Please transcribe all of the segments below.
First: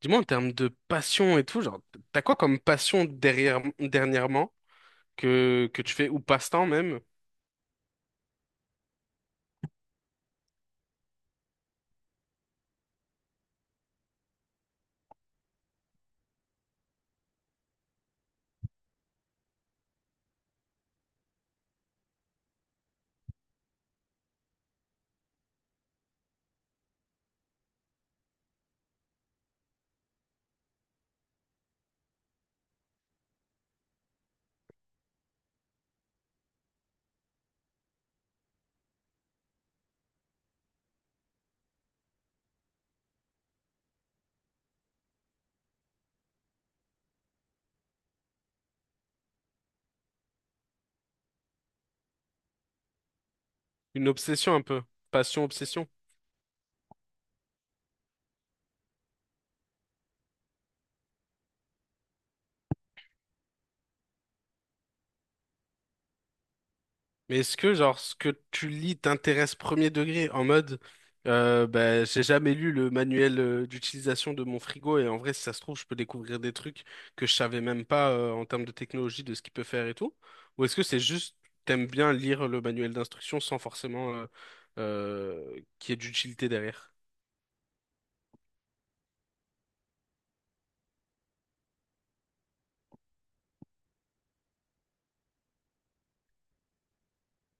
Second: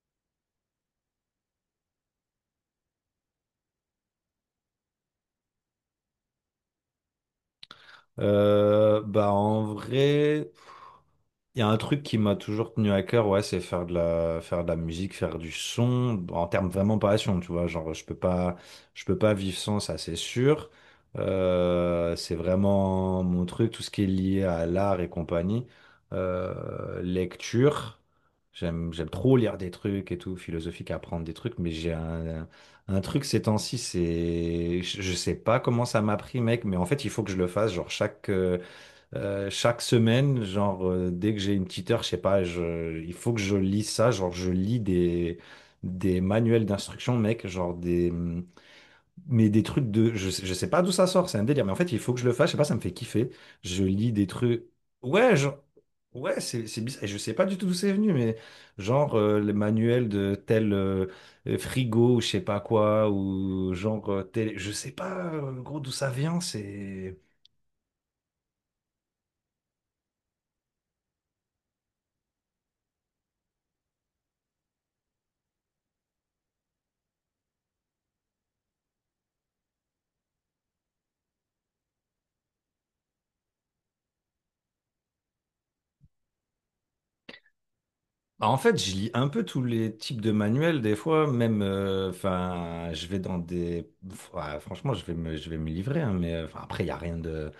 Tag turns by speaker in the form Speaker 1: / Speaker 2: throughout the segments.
Speaker 1: Dis-moi, en termes de passion et tout, genre, t'as quoi comme passion derrière, dernièrement que tu fais, ou passe-temps même?
Speaker 2: Bah en vrai, il y a un truc qui m'a toujours tenu à cœur, ouais, c'est faire de la musique, faire du son, en termes vraiment passion, tu vois, genre je peux pas vivre sans ça, c'est sûr. C'est vraiment mon truc, tout ce qui est lié à l'art et compagnie. Lecture, j'aime trop lire des trucs et tout, philosophique, apprendre des trucs, mais j'ai un truc ces temps-ci, c'est, je sais pas comment ça m'a pris, mec, mais en fait il faut que je le fasse, genre chaque semaine, genre, dès que j'ai une petite heure, je sais pas, il faut que je lis ça. Genre, je lis des manuels d'instruction, mec. Genre, des, mais des trucs de. Je sais pas d'où ça sort, c'est un délire. Mais en fait, il faut que je le fasse. Je sais pas, ça me fait kiffer. Je
Speaker 1: Une
Speaker 2: lis des
Speaker 1: obsession un
Speaker 2: trucs.
Speaker 1: peu.
Speaker 2: Ouais,
Speaker 1: Passion,
Speaker 2: genre.
Speaker 1: obsession.
Speaker 2: Ouais, c'est bizarre. Et je sais pas du tout d'où c'est venu, mais genre, le manuel de tel frigo ou je sais pas quoi, ou genre, tel. Je sais pas, gros, d'où ça vient. C'est.
Speaker 1: Mais est-ce que, genre, ce que tu lis t'intéresse premier degré, en mode, bah, j'ai jamais lu le manuel d'utilisation de mon frigo, et en vrai, si ça se trouve, je peux découvrir des trucs que je savais même pas en termes de technologie, de ce qu'il peut faire et tout? Ou est-ce que c'est juste, t'aimes bien lire le manuel d'instruction sans forcément qu'il y ait d'utilité derrière?
Speaker 2: Bah, en fait, je lis un peu tous les types de manuels des fois, même, enfin, je vais dans des, ouais, franchement, je vais me livrer, hein, mais 'fin, après, il y a rien de,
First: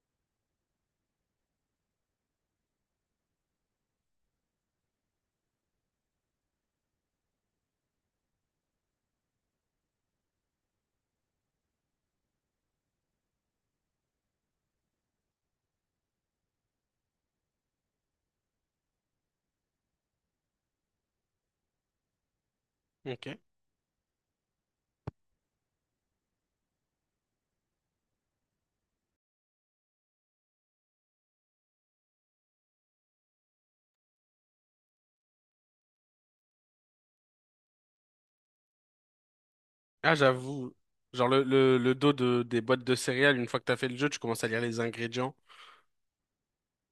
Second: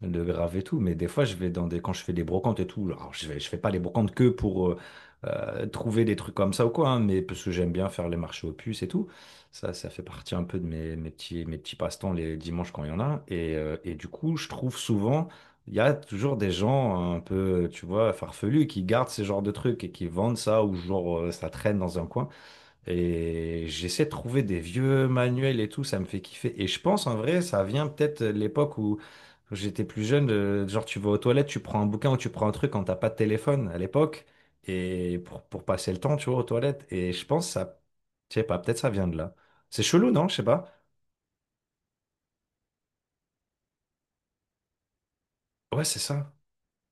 Speaker 2: de grave et tout, mais des fois, je vais dans des, quand je fais des brocantes et tout, alors je vais, je fais pas les brocantes que pour trouver des trucs comme ça ou quoi, hein, mais parce que j'aime bien faire les marchés aux puces et tout, ça fait partie un peu de mes petits passe-temps les dimanches quand il y en a, et du coup, je trouve souvent il y a toujours des gens un peu, tu vois, farfelus qui gardent ces genres de trucs et qui vendent ça ou genre ça traîne dans un coin.
Speaker 1: Ok.
Speaker 2: Et j'essaie de trouver des vieux manuels et tout, ça me fait kiffer. Et je pense en vrai, ça vient peut-être de l'époque où j'étais plus jeune, genre tu vas aux toilettes, tu prends un bouquin ou tu prends un truc quand t'as pas de téléphone à l'époque et pour passer le temps, tu vois, aux toilettes. Et je pense ça, je sais pas, peut-être ça vient de là. C'est chelou,
Speaker 1: Ah,
Speaker 2: non? Je sais pas.
Speaker 1: j'avoue. Genre le dos des boîtes de céréales, une fois que t'as fait le jeu, tu commences à lire les ingrédients.
Speaker 2: Ouais, c'est ça.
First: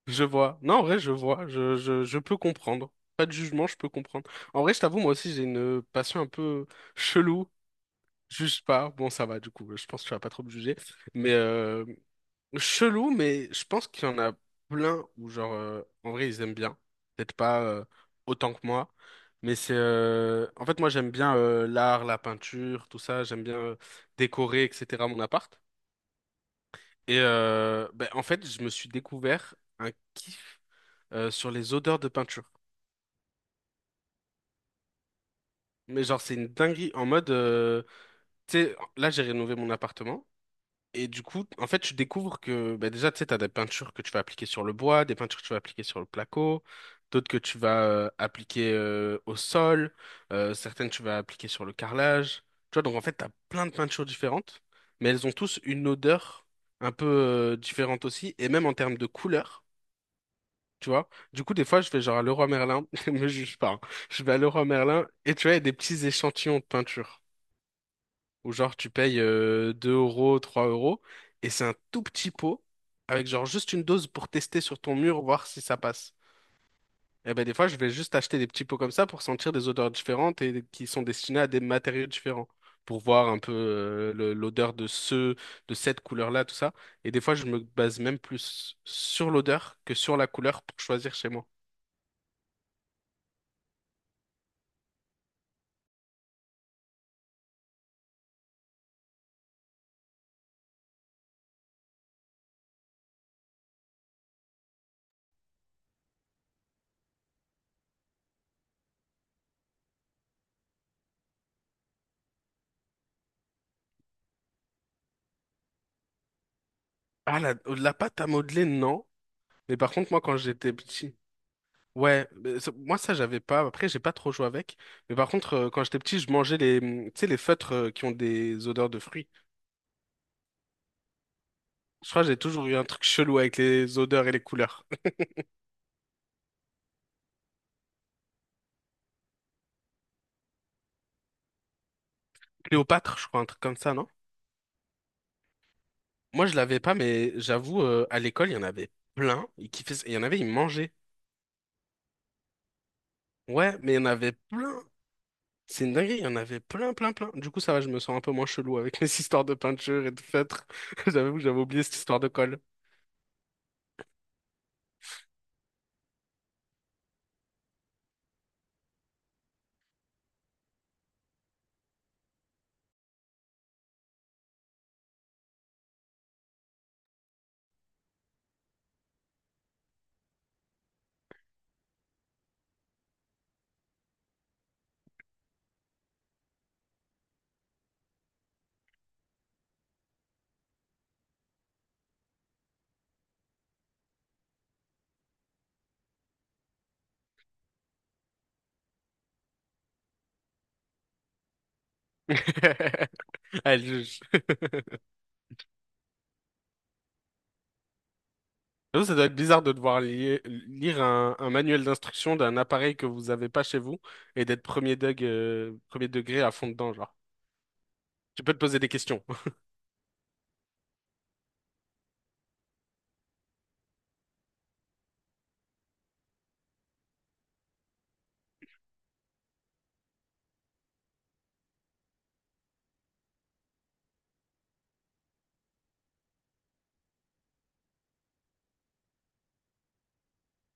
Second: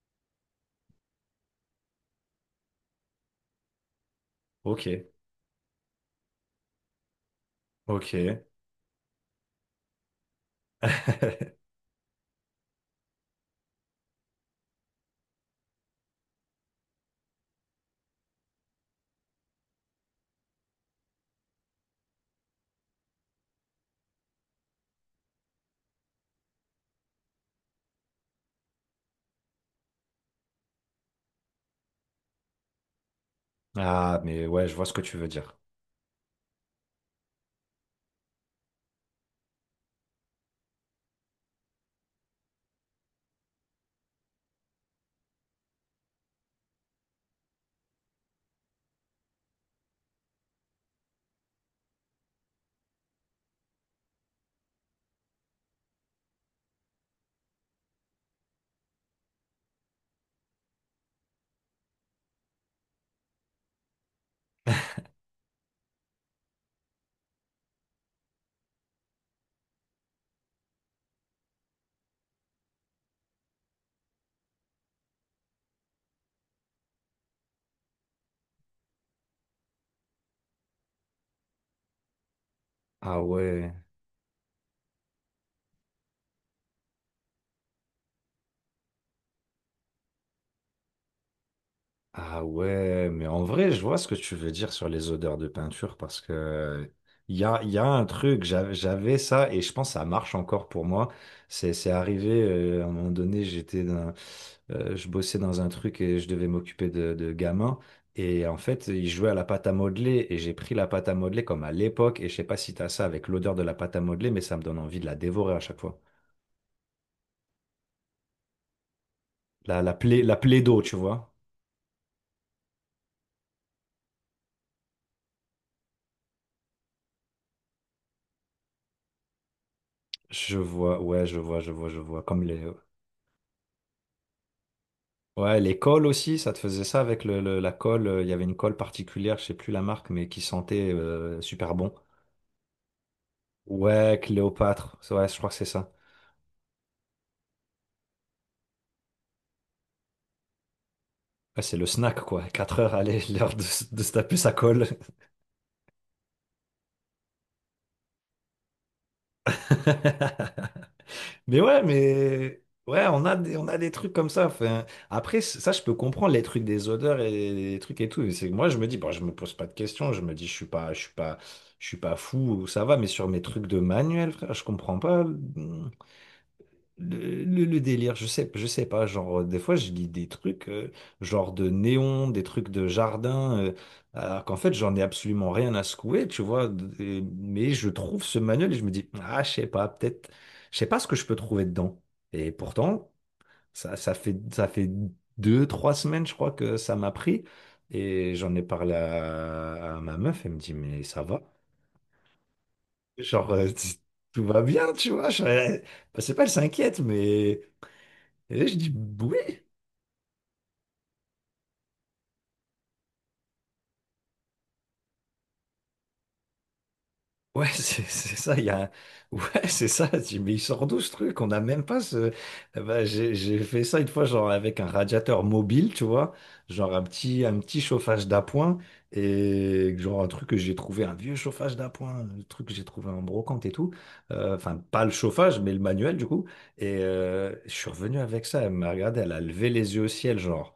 Speaker 1: Je vois. Non, en vrai, je vois. Je peux comprendre. Pas de jugement, je peux comprendre. En vrai, je
Speaker 2: Ok,
Speaker 1: t'avoue, moi aussi, j'ai une passion un peu chelou.
Speaker 2: ok.
Speaker 1: Juge pas. Bon, ça va, du coup. Je pense que tu vas pas trop me juger. Mais, chelou, mais je pense qu'il y en a plein où, genre, en vrai, ils aiment bien. Peut-être pas autant que moi, mais c'est. En fait, moi, j'aime bien l'art, la peinture, tout ça. J'aime bien décorer, etc. mon appart. Et ben, en fait, je me suis découvert un kiff sur les odeurs de peinture.
Speaker 2: Ah, mais ouais, je vois ce que tu veux dire.
Speaker 1: Mais genre, c'est une dinguerie en mode. Tu sais, là, j'ai rénové mon appartement. Et du coup, en fait, tu découvres que bah, déjà, tu sais, tu as des peintures que tu vas appliquer sur le bois, des peintures que tu vas appliquer sur le placo, d'autres que tu vas appliquer au sol, certaines tu vas appliquer sur le carrelage. Tu vois, donc en fait, tu as plein de peintures différentes, mais elles ont tous une odeur un peu différente aussi, et même en termes de couleur, tu vois. Du coup, des fois, je vais genre à Leroy Merlin, ne me juge pas, hein. Je vais à Leroy Merlin, et tu vois, il y a des petits échantillons de peinture où genre tu payes 2 euros, 3 euros, et c'est un tout petit pot avec genre juste une dose pour tester sur ton mur, voir si ça passe. Et ben des fois, je vais juste acheter des petits pots comme ça pour sentir des odeurs différentes et qui sont destinés à des matériaux différents, pour
Speaker 2: Ah
Speaker 1: voir un peu
Speaker 2: ouais,
Speaker 1: l'odeur de cette couleur-là, tout ça. Et des fois, je me base même plus sur l'odeur que sur la couleur pour choisir chez moi.
Speaker 2: ah ouais, mais en vrai, je vois ce que tu veux dire sur les odeurs de peinture parce que il y a un truc, j'avais ça et je pense que ça marche encore pour moi. C'est arrivé à un moment donné, je bossais dans un truc et je devais m'occuper de gamins. Et en fait, ils jouaient à la pâte à modeler et j'ai pris la pâte à modeler comme à l'époque. Et je sais pas si t'as ça avec l'odeur de la pâte à modeler, mais ça me donne envie de la dévorer à chaque fois.
Speaker 1: Ah, la pâte à modeler, non. Mais
Speaker 2: La,
Speaker 1: par
Speaker 2: la
Speaker 1: contre, moi,
Speaker 2: plaie, la
Speaker 1: quand
Speaker 2: plaie
Speaker 1: j'étais
Speaker 2: d'eau, tu
Speaker 1: petit,
Speaker 2: vois.
Speaker 1: ouais, mais moi ça j'avais pas. Après j'ai pas trop joué avec. Mais par contre quand j'étais petit je mangeais les, tu sais les feutres qui ont des odeurs de fruits.
Speaker 2: Je vois, ouais, je vois, je vois, je
Speaker 1: Je
Speaker 2: vois.
Speaker 1: crois que j'ai
Speaker 2: Comme les.
Speaker 1: toujours eu un truc chelou avec les odeurs et les couleurs.
Speaker 2: Ouais, les cols aussi, ça te faisait ça avec la colle. Il y avait une colle particulière, je sais plus la marque, mais qui sentait super bon.
Speaker 1: Cléopâtre je crois un truc comme ça non?
Speaker 2: Ouais, Cléopâtre. Ouais, je crois que c'est ça.
Speaker 1: Moi je l'avais pas mais j'avoue à l'école il y en avait plein. Ils kiffaient ça. Il y en avait ils mangeaient.
Speaker 2: Ouais, c'est le snack, quoi. 4 heures, allez, l'heure de,
Speaker 1: Ouais
Speaker 2: se-
Speaker 1: mais il y
Speaker 2: de
Speaker 1: en
Speaker 2: se
Speaker 1: avait
Speaker 2: taper sa
Speaker 1: plein.
Speaker 2: colle.
Speaker 1: C'est une dinguerie il y en avait plein plein plein. Du coup ça va je me sens un peu moins chelou avec mes histoires de peinture et de feutres. J'avoue que j'avais oublié cette histoire de colle.
Speaker 2: Mais ouais, on a des trucs comme ça. Enfin, après, ça, je peux comprendre les trucs des odeurs et les trucs et tout. Mais c'est que moi, je me dis, bon, je me pose pas de questions. Je me dis, je suis pas fou. Ça va. Mais sur mes trucs de manuel, frère, je comprends pas. Hmm. Le délire, je sais pas, genre, des fois, je lis des trucs, genre de néons, des trucs de jardin, alors qu'en fait, j'en ai absolument rien à secouer, tu vois, mais je trouve ce manuel et je me dis, ah, je sais pas, peut-être, je sais pas ce que je peux trouver dedans. Et pourtant, ça, ça fait 2, 3 semaines, je crois, que ça m'a pris, et j'en ai parlé à ma meuf, elle me dit, mais ça va, genre,
Speaker 1: Allez, juge.
Speaker 2: tout va bien, tu vois, bah, c'est pas, elle s'inquiète, mais. Et là, je dis,
Speaker 1: J'avoue, ça doit être
Speaker 2: oui,
Speaker 1: bizarre de devoir lire un manuel d'instruction d'un appareil que vous avez pas chez vous et d'être premier degré à fond dedans, genre.
Speaker 2: ouais, c'est
Speaker 1: Tu peux
Speaker 2: ça,
Speaker 1: te
Speaker 2: il y
Speaker 1: poser des
Speaker 2: a.
Speaker 1: questions.
Speaker 2: Ouais, c'est ça. Je dis, mais il sort d'où ce truc? On n'a même pas ce. Eh ben, j'ai fait ça une fois, genre avec un radiateur mobile, tu vois, genre un petit chauffage d'appoint, et genre un truc que j'ai trouvé, un vieux chauffage d'appoint, un truc que j'ai trouvé en brocante et tout. Enfin, pas le chauffage, mais le manuel, du coup, et je suis revenu avec ça, elle m'a regardé, elle a levé les yeux au ciel, genre.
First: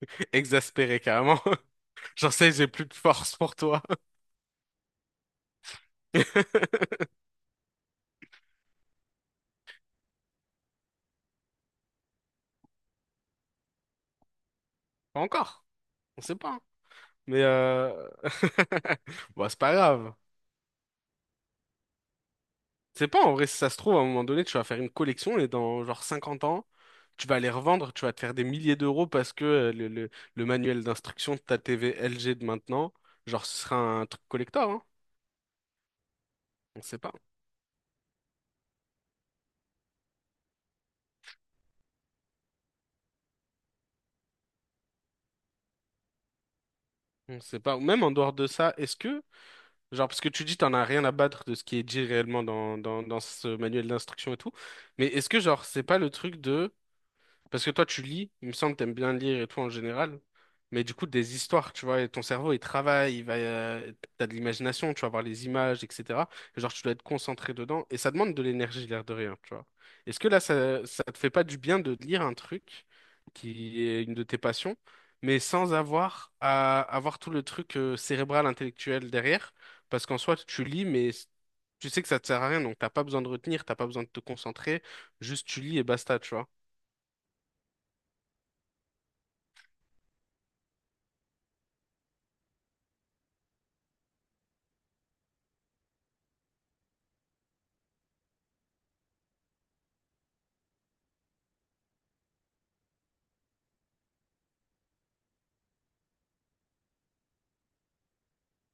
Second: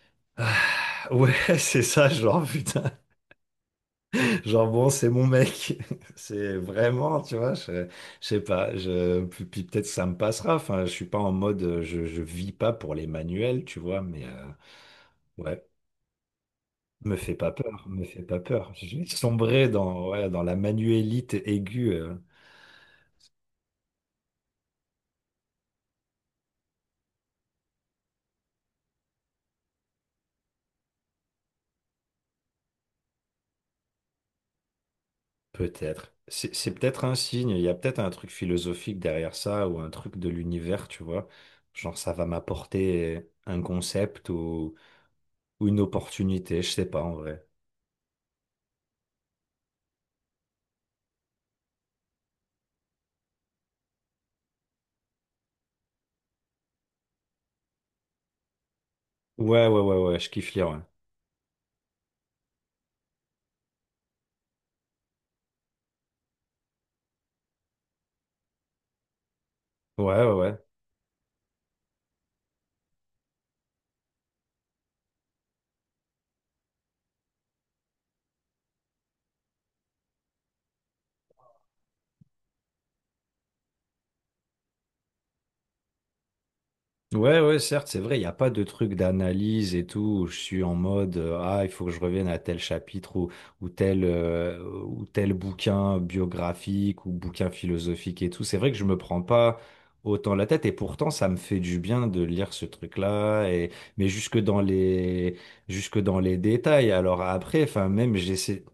Speaker 2: Ah,
Speaker 1: Exaspéré,
Speaker 2: ouais,
Speaker 1: carrément.
Speaker 2: c'est ça,
Speaker 1: J'en
Speaker 2: genre,
Speaker 1: sais, j'ai plus
Speaker 2: putain.
Speaker 1: de force pour toi.
Speaker 2: Genre bon, c'est mon mec. C'est vraiment, tu vois, je sais pas. Je, puis puis peut-être ça me passera. Enfin, je suis pas en mode, je vis pas pour les manuels, tu vois. Mais
Speaker 1: Pas
Speaker 2: ouais,
Speaker 1: encore. On sait pas, hein.
Speaker 2: me fait
Speaker 1: Mais
Speaker 2: pas peur, me fait pas peur. Je vais
Speaker 1: bon, c'est
Speaker 2: sombrer
Speaker 1: pas
Speaker 2: dans,
Speaker 1: grave.
Speaker 2: ouais, dans la manuélite aiguë,
Speaker 1: C'est pas en vrai, si ça se trouve, à un moment donné, tu vas faire une collection et dans genre 50 ans, tu vas les revendre, tu vas te faire des milliers d'euros parce que le manuel d'instruction de ta TV LG de maintenant, genre ce sera un truc collector, hein.
Speaker 2: peut-être. C'est
Speaker 1: On sait
Speaker 2: peut-être
Speaker 1: pas.
Speaker 2: un signe. Il y a peut-être un truc philosophique derrière ça ou un truc de l'univers, tu vois. Genre ça va m'apporter un concept ou une opportunité. Je sais pas en
Speaker 1: On
Speaker 2: vrai.
Speaker 1: sait pas. Ou même en dehors de ça, est-ce que, genre, parce que tu dis t'en as rien à battre de ce qui est dit réellement dans ce manuel d'instruction et tout, mais est-ce que, genre, c'est pas le truc de. Parce que toi, tu lis, il me semble que t'aimes bien lire et tout
Speaker 2: Ouais,
Speaker 1: en
Speaker 2: ouais, ouais, ouais.
Speaker 1: général.
Speaker 2: Je kiffe lire. Ouais.
Speaker 1: Mais du coup, des histoires, tu vois, et ton cerveau, il travaille, il va, t'as de l'imagination, tu vas voir les images, etc. Et genre, tu dois être concentré dedans. Et ça demande de l'énergie, l'air de rien, tu vois.
Speaker 2: Ouais,
Speaker 1: Est-ce que
Speaker 2: ouais,
Speaker 1: là,
Speaker 2: ouais.
Speaker 1: ça te fait pas du bien de lire un truc qui est une de tes passions, mais sans avoir à avoir tout le truc cérébral, intellectuel derrière? Parce qu'en soi, tu lis, mais tu sais que ça te sert à rien, donc t'as pas besoin de retenir, t'as pas besoin de te concentrer, juste tu lis et basta, tu vois.
Speaker 2: Ouais, ouais, certes, c'est vrai, il n'y a pas de truc d'analyse et tout, où je suis en mode, ah, il faut que je revienne à tel chapitre ou tel bouquin biographique ou bouquin philosophique et tout. C'est vrai que je me prends pas autant la tête et pourtant, ça me fait du bien de lire ce truc-là et, mais jusque dans les détails. Alors après, enfin, même j'essaie,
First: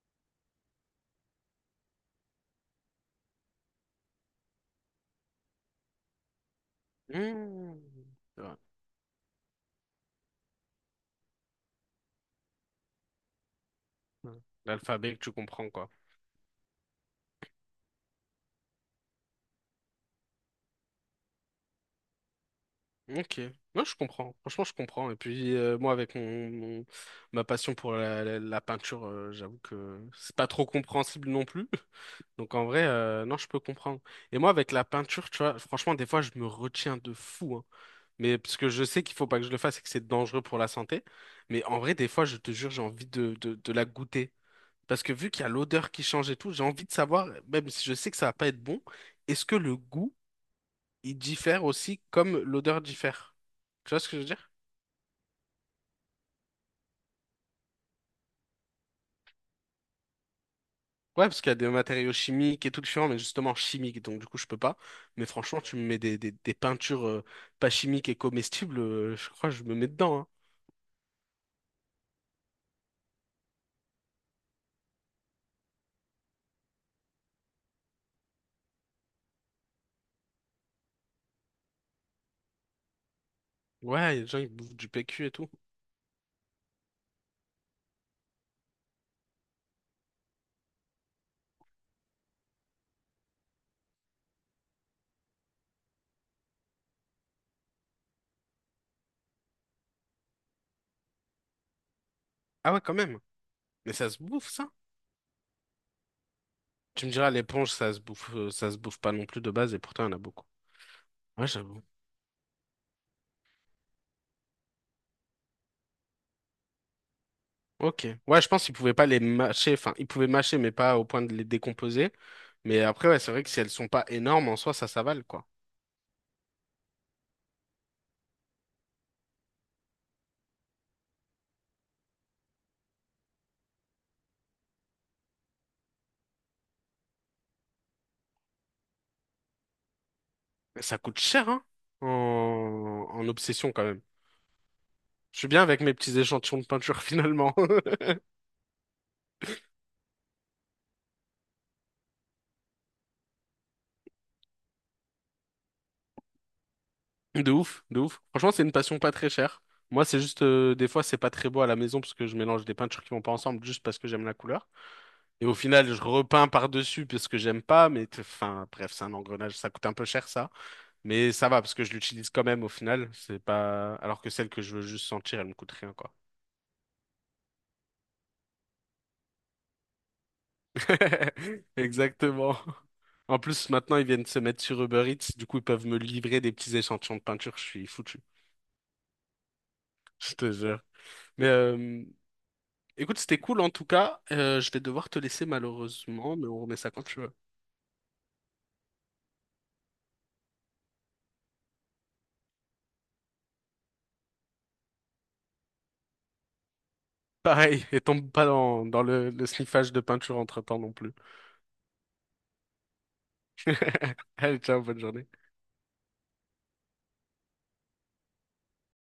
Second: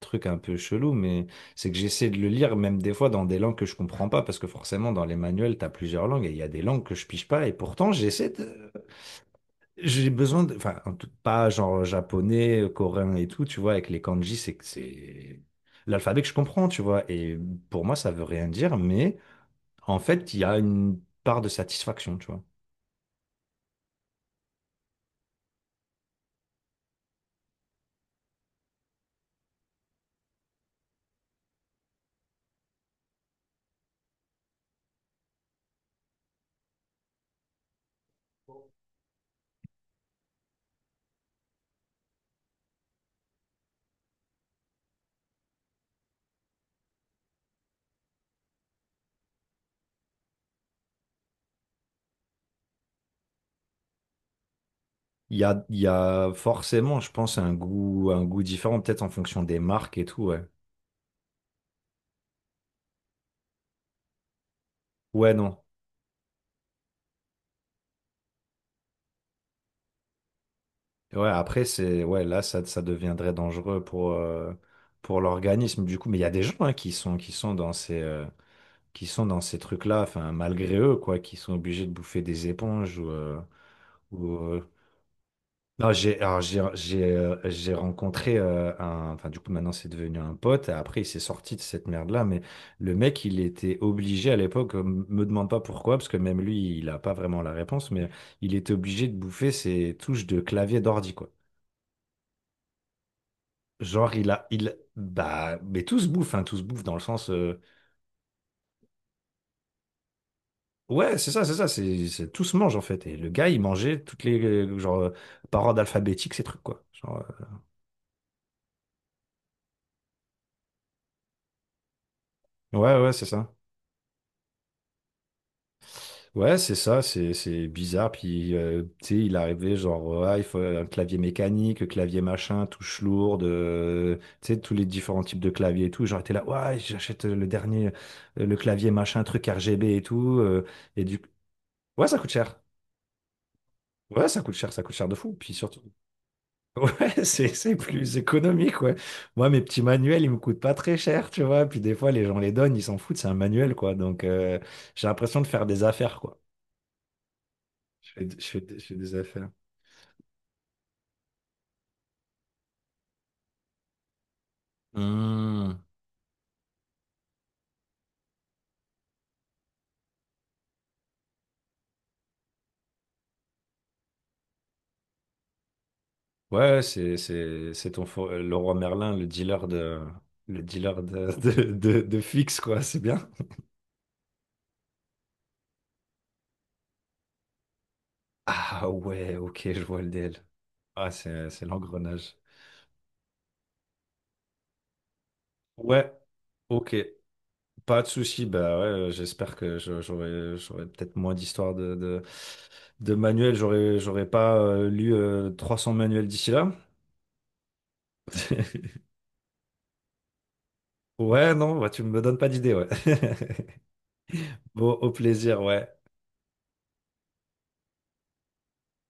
Speaker 2: truc un peu chelou, mais c'est que j'essaie de le lire même des fois dans des langues que je comprends pas, parce que forcément dans les manuels, tu as plusieurs langues et il y a des langues que je pige pas, et
Speaker 1: Mmh.
Speaker 2: pourtant j'essaie
Speaker 1: C'est vrai.
Speaker 2: de. J'ai besoin de. Enfin, pas genre japonais, coréen et tout, tu vois, avec les
Speaker 1: Ouais.
Speaker 2: kanji, c'est que
Speaker 1: L'alphabet que tu
Speaker 2: c'est.
Speaker 1: comprends, quoi.
Speaker 2: L'alphabet que je comprends, tu vois, et pour moi ça veut rien dire, mais en fait il y a une part de satisfaction, tu vois.
Speaker 1: Ok. Moi, je comprends. Franchement, je comprends. Et puis, moi, avec ma passion pour la peinture, j'avoue que c'est pas trop compréhensible non plus. Donc, en vrai, non, je peux comprendre. Et moi, avec la peinture, tu vois, franchement, des fois, je me retiens de fou, hein. Mais parce que je sais qu'il faut pas que je le fasse et que c'est dangereux pour la santé. Mais en vrai, des fois, je te jure, j'ai envie de la goûter. Parce que vu qu'il y a l'odeur qui change et tout, j'ai envie de savoir, même si je sais que ça va pas être bon, est-ce que le goût il diffère aussi comme l'odeur diffère. Tu vois ce que je veux dire?
Speaker 2: Il y a forcément, je pense, un goût différent, peut-être en fonction des marques et tout, ouais.
Speaker 1: Ouais, parce qu'il y a des matériaux chimiques et tout différents, mais justement chimiques, donc du coup je peux pas. Mais
Speaker 2: Ouais, non.
Speaker 1: franchement, tu me mets des peintures pas chimiques et comestibles, je crois que je me mets dedans, hein.
Speaker 2: Ouais, après, c'est, ouais, là, ça deviendrait dangereux pour l'organisme, du coup. Mais il y a des gens hein, qui sont dans ces, qui sont dans ces trucs-là, enfin, malgré eux, quoi, qui sont obligés de bouffer des éponges.
Speaker 1: Ouais, il y a
Speaker 2: Ou,
Speaker 1: des gens qui
Speaker 2: euh,
Speaker 1: bouffent du PQ et tout.
Speaker 2: Non, alors, j'ai rencontré un, enfin, du coup, maintenant, c'est devenu un pote, et après, il s'est sorti de cette merde-là, mais le mec, il était obligé à l'époque, me demande pas pourquoi, parce que même lui, il a pas vraiment la réponse, mais il était obligé de bouffer ses touches de clavier d'ordi, quoi.
Speaker 1: Ah ouais, quand même. Mais ça
Speaker 2: Genre,
Speaker 1: se bouffe, ça?
Speaker 2: bah, mais tout se bouffe, hein, tout se bouffe dans le
Speaker 1: Tu me
Speaker 2: sens,
Speaker 1: diras, l'éponge, ça se bouffe pas non plus de base, et pourtant il y en a beaucoup.
Speaker 2: ouais,
Speaker 1: Ouais,
Speaker 2: c'est ça,
Speaker 1: j'avoue.
Speaker 2: tout se mange en fait. Et le gars, il mangeait toutes les, genre, par ordre alphabétique, ces trucs, quoi. Genre,
Speaker 1: Ok. Ouais, je pense qu'ils pouvaient pas les mâcher, enfin, ils pouvaient mâcher, mais pas au point de les décomposer. Mais
Speaker 2: ouais,
Speaker 1: après,
Speaker 2: ouais,
Speaker 1: ouais,
Speaker 2: c'est
Speaker 1: c'est vrai que
Speaker 2: ça.
Speaker 1: si elles sont pas énormes, en soi, ça s'avale, quoi.
Speaker 2: Ouais, c'est ça, c'est bizarre. Puis, tu sais, il arrivait, genre, ouais, il faut un clavier mécanique, clavier machin, touche lourde, tu sais, tous les différents types de claviers et tout. Genre, t'es là, ouais, j'achète le dernier, le clavier machin, truc RGB et tout.
Speaker 1: Ça
Speaker 2: Et
Speaker 1: coûte
Speaker 2: du,
Speaker 1: cher, hein,
Speaker 2: ouais, ça coûte cher.
Speaker 1: en, en obsession quand même.
Speaker 2: Ouais, ça coûte cher de fou.
Speaker 1: Je suis
Speaker 2: Puis
Speaker 1: bien avec
Speaker 2: surtout,
Speaker 1: mes petits échantillons de peinture
Speaker 2: ouais, c'est
Speaker 1: finalement.
Speaker 2: c'est plus économique, ouais. Moi, mes petits manuels, ils me coûtent pas très cher, tu vois. Puis des fois, les gens les donnent, ils s'en foutent, c'est un manuel, quoi. Donc, j'ai l'impression de faire des affaires, quoi.
Speaker 1: De ouf, de
Speaker 2: Je
Speaker 1: ouf.
Speaker 2: fais, je
Speaker 1: Franchement, c'est une
Speaker 2: fais- je fais
Speaker 1: passion pas
Speaker 2: des
Speaker 1: très
Speaker 2: affaires.
Speaker 1: chère. Moi, c'est juste, des fois, c'est pas très beau à la maison parce que je mélange des peintures qui vont pas ensemble juste parce que j'aime la couleur. Et au
Speaker 2: Hmm.
Speaker 1: final, je repeins par-dessus parce que j'aime pas, enfin, bref, c'est un engrenage. Ça coûte un peu cher, ça. Mais ça va parce que je l'utilise quand même au final. C'est pas, alors que celle que je veux juste sentir, elle me coûte rien, quoi.
Speaker 2: Ouais, c'est ton le roi Merlin, de, de, de
Speaker 1: Exactement.
Speaker 2: fixe, quoi. C'est bien.
Speaker 1: En plus, maintenant, ils viennent se mettre sur Uber Eats, du coup, ils peuvent me livrer des petits échantillons de peinture, je suis foutu,
Speaker 2: Ah ouais, ok, je vois le
Speaker 1: je
Speaker 2: DL.
Speaker 1: te jure.
Speaker 2: Ah,
Speaker 1: Mais
Speaker 2: c'est l'engrenage.
Speaker 1: écoute, c'était cool en tout cas. Je vais devoir te laisser
Speaker 2: Ouais,
Speaker 1: malheureusement, mais on remet ça
Speaker 2: ok.
Speaker 1: quand tu veux.
Speaker 2: Pas de souci, bah ouais, j'espère que j'aurai peut-être moins d'histoires de manuels, j'aurais pas lu 300 manuels d'ici là.
Speaker 1: Pareil, et tombe pas dans, dans le sniffage de peinture entre-temps non plus.
Speaker 2: Ouais, non, bah, tu me donnes pas d'idée, ouais.
Speaker 1: Allez, ciao,
Speaker 2: Bon,
Speaker 1: bonne
Speaker 2: au
Speaker 1: journée.
Speaker 2: plaisir, ouais.